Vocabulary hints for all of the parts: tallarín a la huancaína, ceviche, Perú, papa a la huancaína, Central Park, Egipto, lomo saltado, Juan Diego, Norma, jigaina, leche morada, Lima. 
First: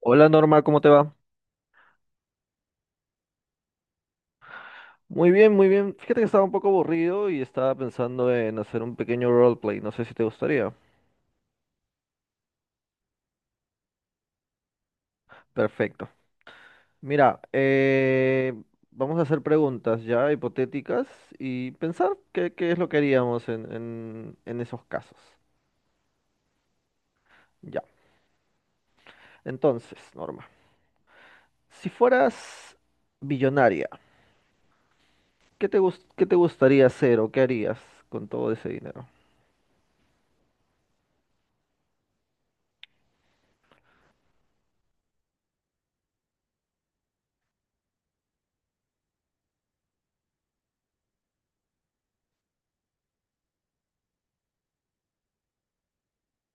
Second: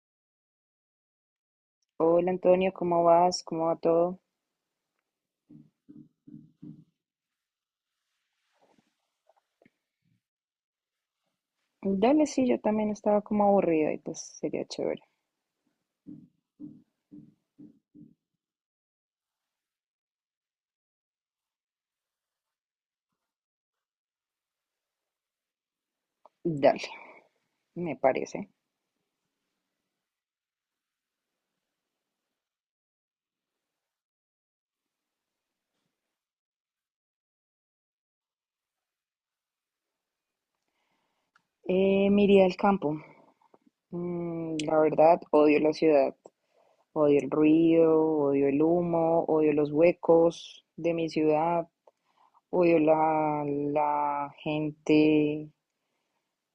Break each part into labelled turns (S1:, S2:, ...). S1: Hola Norma, ¿cómo te va?
S2: Hola Antonio, ¿cómo vas? ¿Cómo va todo?
S1: Muy bien, muy bien. Fíjate que estaba un poco aburrido y estaba pensando en hacer un pequeño roleplay. No sé si te gustaría.
S2: Dale, sí, yo también estaba como aburrida y pues sería chévere.
S1: Perfecto. Mira, vamos a hacer preguntas ya hipotéticas y pensar qué es lo que haríamos en esos casos.
S2: Dale,
S1: Ya.
S2: me parece.
S1: Entonces, Norma, si fueras billonaria, ¿ qué te gustaría hacer o qué harías con todo ese dinero?
S2: Me iría al campo. Mm, la verdad, odio la ciudad. Odio el ruido, odio el humo, odio los huecos de mi ciudad, odio la gente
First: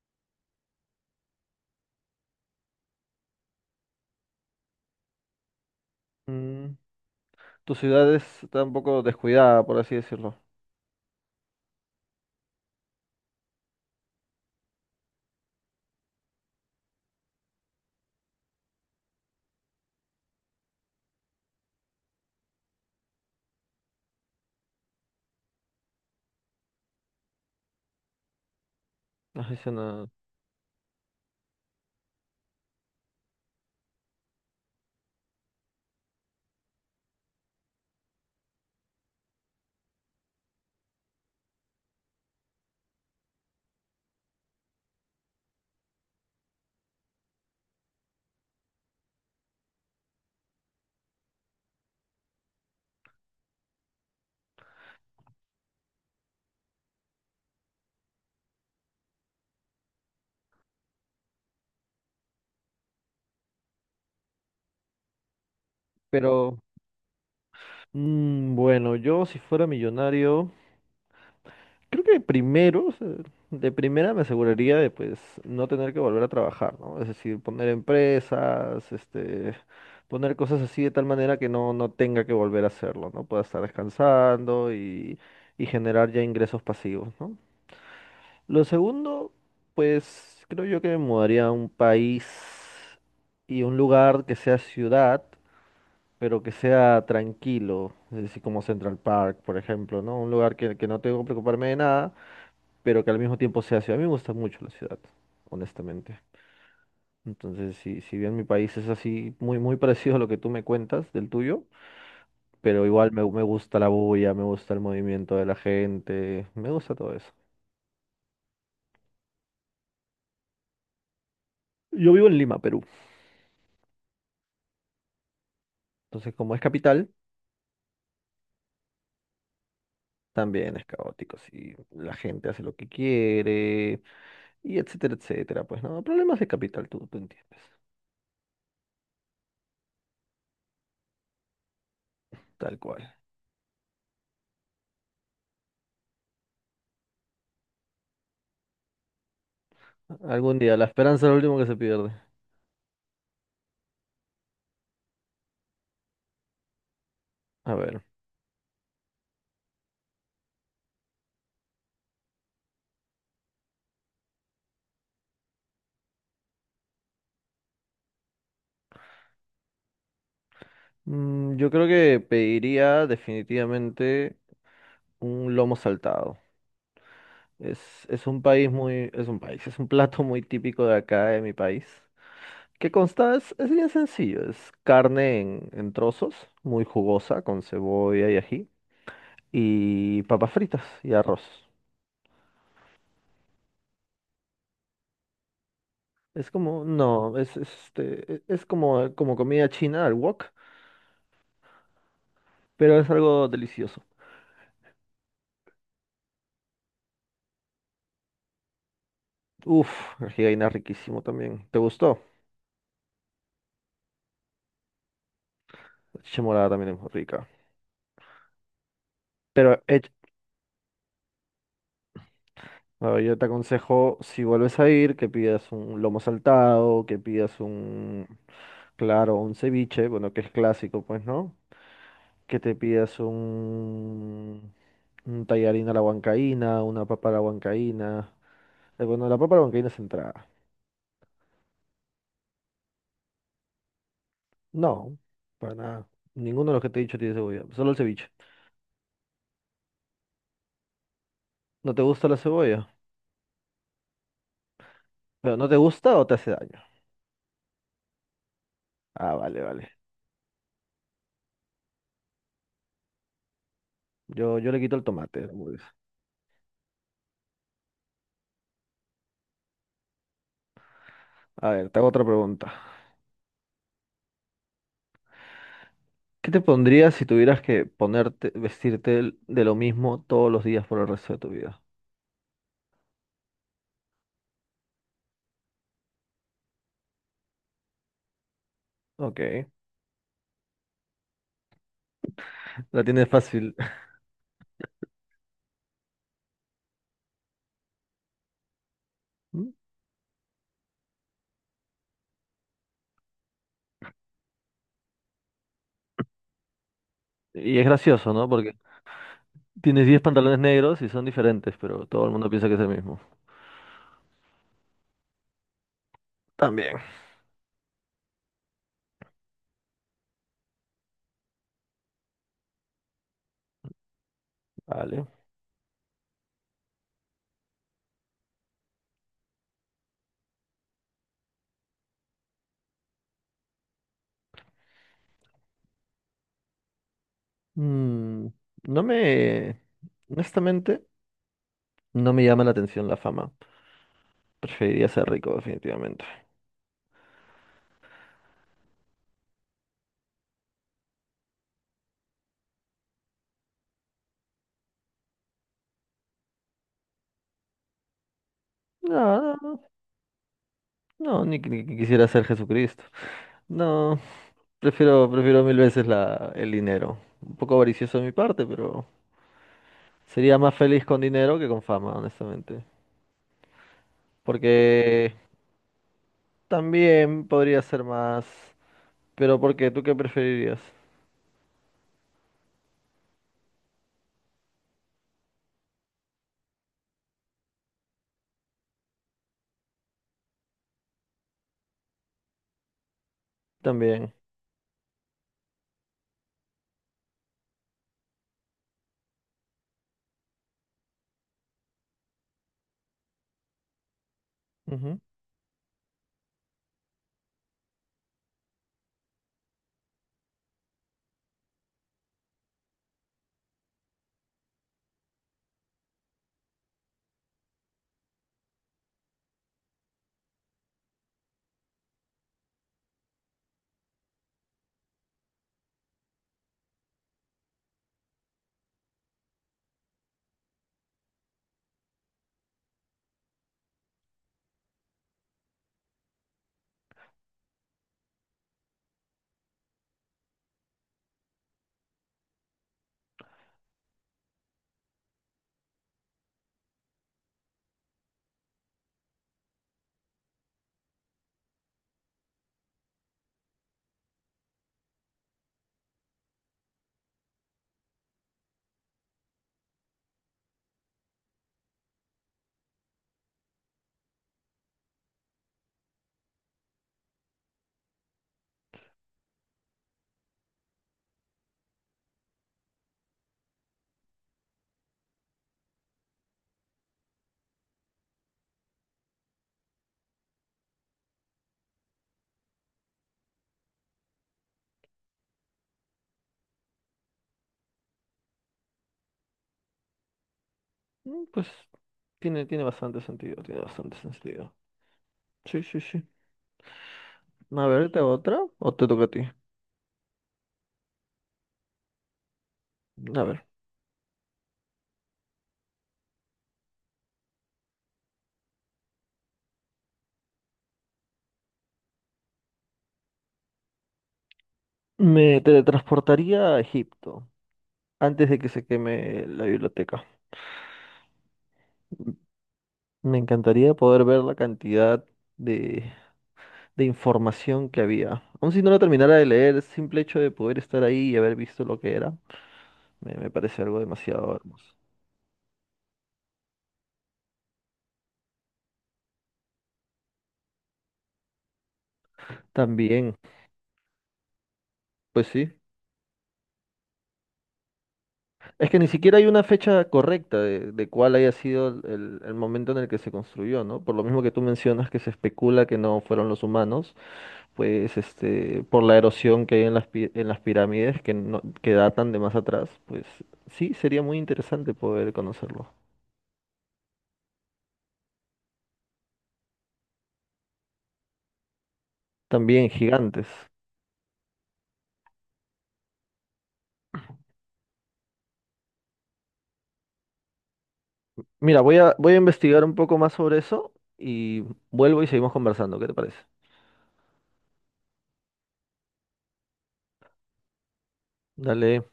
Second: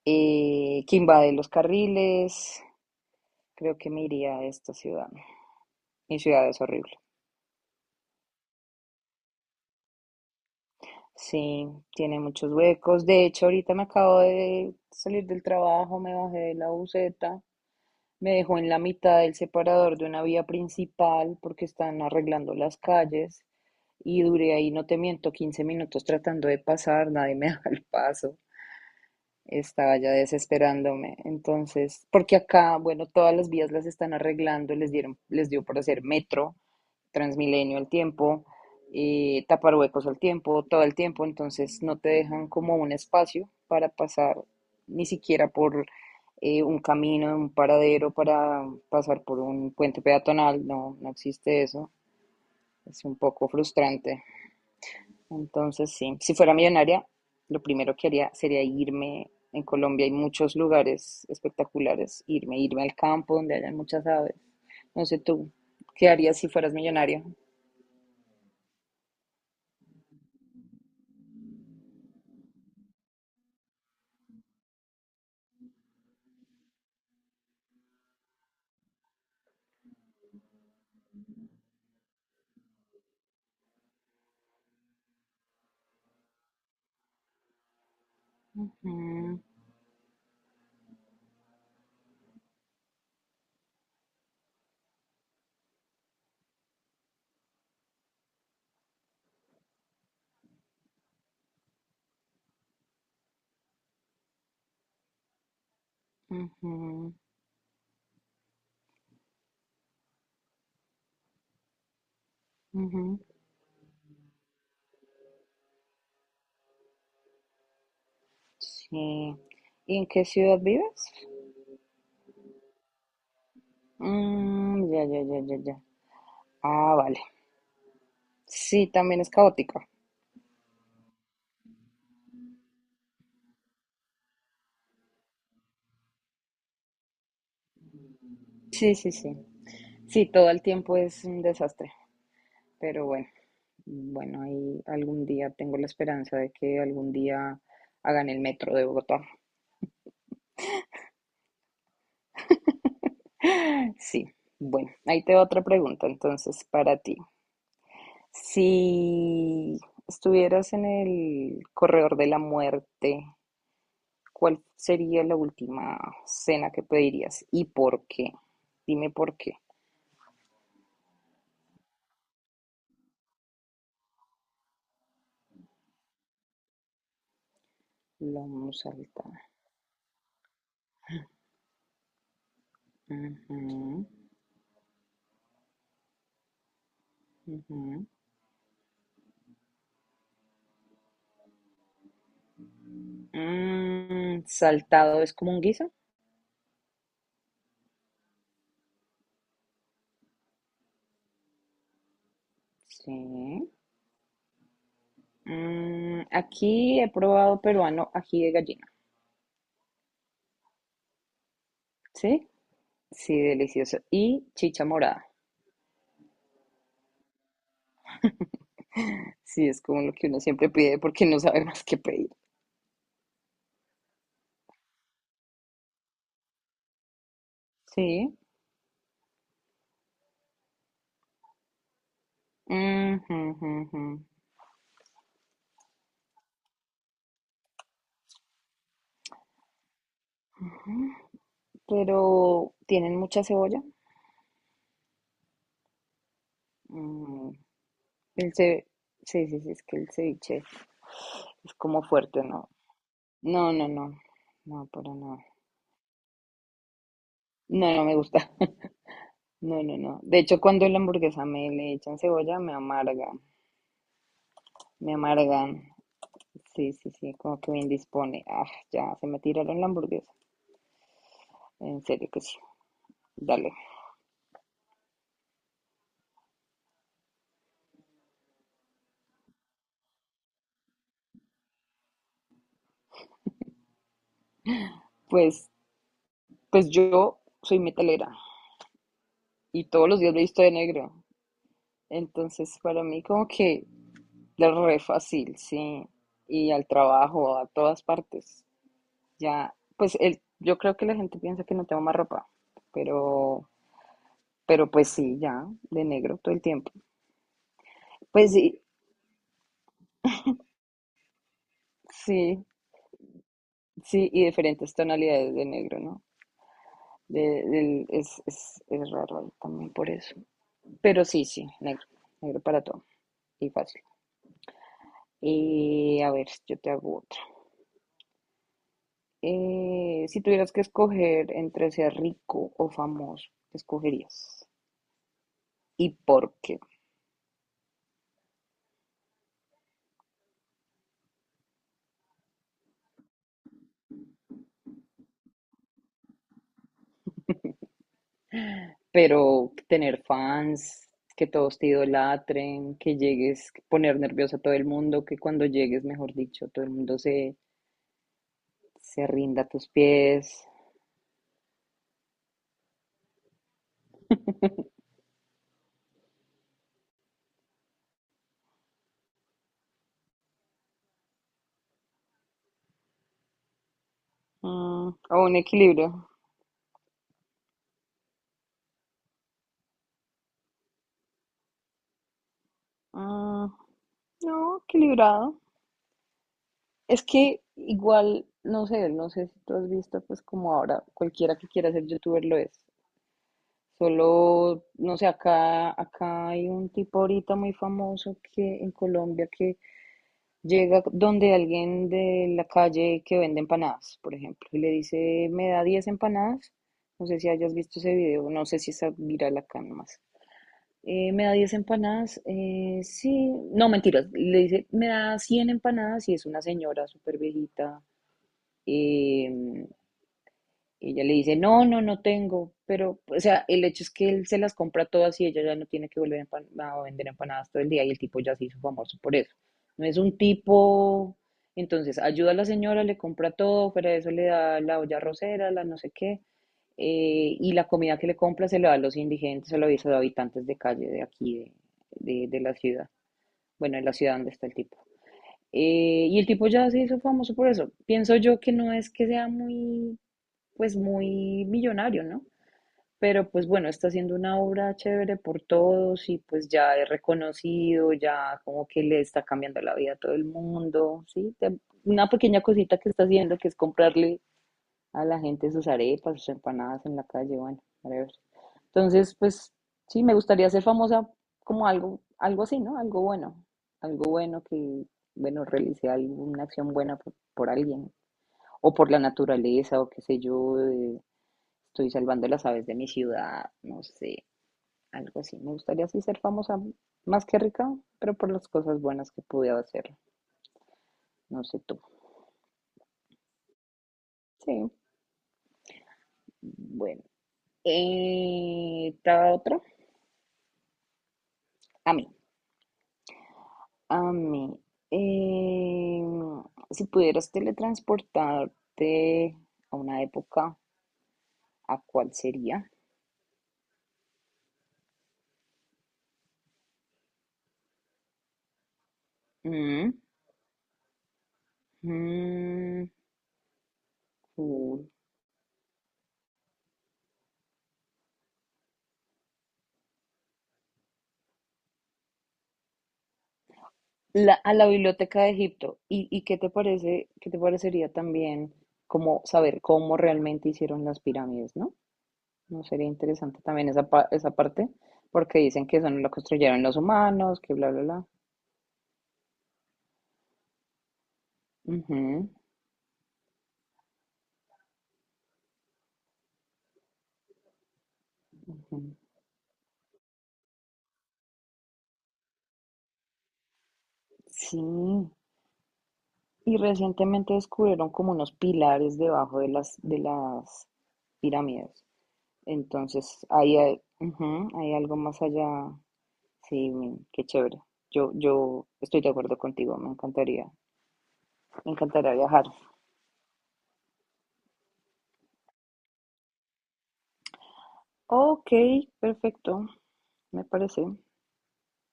S2: que invade los carriles. Creo que me iría a esta ciudad. Mi ciudad es
S1: Mm,
S2: horrible.
S1: está un poco descuidada, por así decirlo.
S2: Sí, tiene muchos huecos. De hecho, ahorita me acabo de salir del trabajo, me bajé de la buseta, me dejó en la mitad del separador de una vía principal porque están arreglando las calles y duré ahí, no te miento, 15 minutos tratando de pasar, nadie me daba el paso.
S1: No sé si
S2: Estaba
S1: no.
S2: ya desesperándome. Entonces, porque acá, bueno, todas las vías las están arreglando, les dieron, les dio por hacer metro. Transmilenio al tiempo, tapar huecos al tiempo, todo el tiempo, entonces no te dejan como un espacio para pasar ni siquiera por un camino, un paradero para pasar por un puente peatonal, no, no existe eso, es un poco frustrante. Entonces, sí, si fuera millonaria, lo primero que haría sería irme. En Colombia hay muchos lugares espectaculares, irme al campo donde hayan muchas aves. No sé tú, ¿qué harías si
S1: Pero
S2: fueras millonario?
S1: mm, bueno, yo si fuera millonario, creo que primero, o sea, de primera me aseguraría de pues no tener que volver a trabajar, ¿no? Es decir, poner empresas, poner cosas así de tal manera que no tenga que volver a hacerlo, ¿no? Pueda estar descansando y generar ya ingresos pasivos, ¿no? Lo segundo,
S2: Ujú.
S1: pues creo yo que me mudaría a un país y un lugar que sea ciudad pero que sea tranquilo, es decir, como Central Park, por ejemplo, ¿no? Un lugar que no tengo que preocuparme de nada, pero que al mismo tiempo sea ciudad. A mí me gusta mucho la ciudad, honestamente.
S2: Ujú,
S1: Entonces, si bien mi país es así, muy, muy parecido a lo que tú me cuentas del tuyo, pero igual
S2: ujú,
S1: me gusta la bulla, me gusta el movimiento de la gente, me gusta todo eso.
S2: sí. ¿Y en qué ciudad vives?
S1: Yo vivo en Lima, Perú,
S2: Mm, ya, ya, ya, ya, ya.
S1: entonces como es
S2: Ah,
S1: capital,
S2: vale. Sí, también es caótica.
S1: también es caótico, sí, la gente hace lo que quiere, y etcétera, etcétera, pues no, problemas de capital, tú entiendes,
S2: Sí, sí, sí. Sí, todo el tiempo es un desastre,
S1: tal
S2: pero
S1: cual.
S2: bueno, bueno, ahí algún día tengo la esperanza de que algún día hagan el metro de Bogotá.
S1: Algún día, la esperanza es lo último que se pierde.
S2: Sí, bueno, ahí te va otra pregunta entonces para ti.
S1: A ver,
S2: Si estuvieras en el corredor de la muerte, ¿cuál sería la última cena que pedirías y por qué? Dime por qué.
S1: mm, yo creo que pediría definitivamente un lomo saltado. Es
S2: Lo
S1: un país
S2: vamos a
S1: muy, es
S2: saltar.
S1: un país, es un plato muy típico de acá, de mi país, que consta, es bien
S2: Ujú,
S1: sencillo, es carne en trozos, muy jugosa, con
S2: ujú.
S1: cebolla y ají, y papas fritas y arroz.
S2: Mm, saltado es como un guiso.
S1: Es como, no, es como, como comida china al wok, pero es algo
S2: Sí.
S1: delicioso.
S2: Mm, aquí he probado peruano ají de gallina.
S1: Uf, el jigaina riquísimo también. ¿Te gustó?
S2: Sí. Sí, delicioso. Y chicha morada.
S1: Leche morada también es muy rica.
S2: Sí,
S1: Pero
S2: es como lo que uno siempre pide porque no sabe más qué pedir.
S1: bueno, yo te aconsejo, si vuelves a ir, que pidas un lomo saltado,
S2: Sí.
S1: claro, un ceviche, bueno, que es clásico, pues, ¿no? Que te pidas
S2: Ujú, ujú, ujú.
S1: un tallarín a la huancaína, una papa a la huancaína. Bueno, la papa a la huancaína es entrada.
S2: Pero, ¿tienen mucha cebolla?
S1: No, para nada. Ninguno de los que te he dicho tiene
S2: Mm,
S1: cebolla, solo el ceviche.
S2: El ce- sí, sí, sí, es que el ceviche es
S1: ¿No te
S2: como
S1: gusta la
S2: fuerte, ¿no?
S1: cebolla?
S2: No, no, no, no, pero no,
S1: ¿Pero no te gusta o te hace daño?
S2: no, no me gusta.
S1: Ah, vale,
S2: No,
S1: vale.
S2: no, no. De hecho, cuando la hamburguesa me le echan cebolla, me amarga,
S1: Yo le quito el
S2: me
S1: tomate a la
S2: amargan.
S1: hamburguesa.
S2: Sí, sí, sí, como que me indispone. Ah, ya, se me tiraron la hamburguesa.
S1: A ver, te
S2: En
S1: hago otra
S2: serio que sí.
S1: pregunta.
S2: Dale.
S1: ¿Qué te pondrías si tuvieras que vestirte de lo mismo todos los días por el resto de tu vida?
S2: Pues, pues yo soy metalera
S1: Ok,
S2: y todos los días me he visto de negro. Entonces, para
S1: la
S2: mí
S1: tienes
S2: como
S1: fácil.
S2: que es re fácil, sí. Y al trabajo, a todas partes. Ya, pues el, yo creo que la gente piensa que no tengo más ropa, pero, pero pues sí, ya, de negro todo el tiempo.
S1: Y es gracioso, ¿no?
S2: Pues
S1: Porque
S2: sí,
S1: tienes 10 pantalones negros y son diferentes, pero todo el mundo
S2: sí,
S1: piensa que es el mismo.
S2: sí, y diferentes tonalidades de negro, ¿no?
S1: También.
S2: Es, es raro ahí también por eso. Pero sí, sí, negro, negro para todo y fácil.
S1: Vale.
S2: Y a ver, yo te hago otra. Si tuvieras que escoger entre ser rico o famoso, ¿qué escogerías? ¿Y por qué?
S1: Mm, no me... Honestamente, no me llama la atención la fama. Preferiría ser rico, definitivamente.
S2: Pero tener fans, que todos te idolatren, que llegues, poner nervioso a todo el mundo, que cuando llegues, mejor dicho, todo el mundo se
S1: No,
S2: rinda a
S1: no,
S2: tus pies.
S1: no, ni que quisiera ser Jesucristo. No, prefiero mil veces el dinero. Un poco avaricioso de mi parte, pero... Sería más feliz con dinero que con fama, honestamente.
S2: Mm,
S1: Porque
S2: o un equilibrio.
S1: también podría ser más. Pero ¿por qué? ¿Tú qué preferirías?
S2: Mm, no, equilibrado. Es que igual, no sé, no sé si tú has visto, pues como ahora cualquiera que quiera ser youtuber lo es.
S1: También.
S2: Solo, no sé, acá hay un tipo ahorita muy famoso que en Colombia que llega donde alguien de la calle que vende empanadas, por ejemplo, y le
S1: Ujú.
S2: dice, me da 10 empanadas. No sé si hayas visto ese video, no sé si está viral acá nomás. Me da 10 empanadas, sí, no, mentiras, le dice, me da 100 empanadas y es una señora súper viejita em, y ella le dice, no, no, no tengo, pero, o sea, el hecho es que él se las compra todas y ella ya no tiene que volver a a vender empanadas todo el día y el tipo ya se hizo famoso por eso. No es un tipo, entonces, ayuda a la señora, le compra todo, fuera de eso le da la olla rosera, la no sé qué, y la comida que le compra se la da a los indigentes, se la da a los habitantes de calle de aquí, de la ciudad, bueno, en la ciudad donde está el tipo. Y el tipo ya se hizo famoso por eso. Pienso yo que no es que sea muy pues muy millonario, ¿no? Pero pues bueno, está haciendo una obra chévere por todos y pues ya es reconocido, ya como que le está cambiando la vida a todo el mundo, ¿sí? Te- una pequeña cosita que está haciendo que es comprarle a la gente sus arepas, sus empanadas en la calle, bueno, whatever. Entonces, pues sí, me gustaría ser famosa como algo, algo así, ¿no? Algo bueno que, bueno, realice alguna acción buena por alguien o por la naturaleza o qué sé yo, estoy salvando las aves de mi ciudad, no sé, algo así. Me gustaría así ser famosa, más que rica, pero por las cosas buenas que pude hacer,
S1: Mm,
S2: no
S1: pues
S2: sé tú.
S1: tiene, tiene bastante sentido, tiene bastante
S2: Sí,
S1: sentido. Sí, sí, sí.
S2: bueno.
S1: A ver, ¿te hago otra? ¿O te toca a ti?
S2: ¿Ta otro? A mí.
S1: A ver.
S2: A mí. Eh, si pudieras teletransportarte a una época, ¿a cuál sería?
S1: Me teletransportaría a Egipto antes de que se queme la
S2: Mm,
S1: biblioteca.
S2: mm,
S1: Me encantaría poder ver la
S2: uh,
S1: cantidad de de información que había. Aun si no lo terminara de leer, el simple hecho de poder estar ahí y haber visto lo que era, me parece algo
S2: la,
S1: demasiado
S2: a la
S1: hermoso.
S2: Biblioteca de Egipto. Y qué te parece, qué te parecería también como saber cómo realmente hicieron las pirámides, ¿no? No sería
S1: También,
S2: interesante también esa, esa parte,
S1: pues
S2: porque
S1: sí.
S2: dicen que eso no lo construyeron los humanos, que bla, bla, bla.
S1: Es que ni siquiera hay una fecha correcta de cuál haya sido
S2: Ujú,
S1: el momento en el que se construyó, ¿no? Por lo mismo que tú mencionas que se especula que no fueron los humanos, pues este,
S2: ujú.
S1: por la erosión que hay en las, en las pirámides que, no, que datan de más atrás, pues sí, sería muy
S2: Sí.
S1: interesante poder conocerlo.
S2: Y recientemente descubrieron como unos pilares debajo de de las pirámides.
S1: También
S2: Entonces,
S1: gigantes.
S2: ahí hay, ujú, hay algo más allá. Sí, men, qué chévere. Yo estoy de acuerdo contigo,
S1: Mira,
S2: me
S1: voy
S2: encantaría
S1: a
S2: viajar.
S1: investigar un poco más sobre eso y vuelvo y seguimos conversando. ¿Qué te parece?
S2: Ok, perfecto, me parece.
S1: Dale,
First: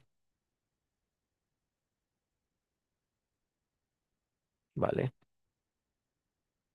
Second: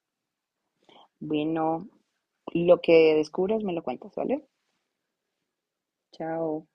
S2: Bueno, lo que descubras me lo cuentas, ¿vale?
S1: vale.
S2: Chao.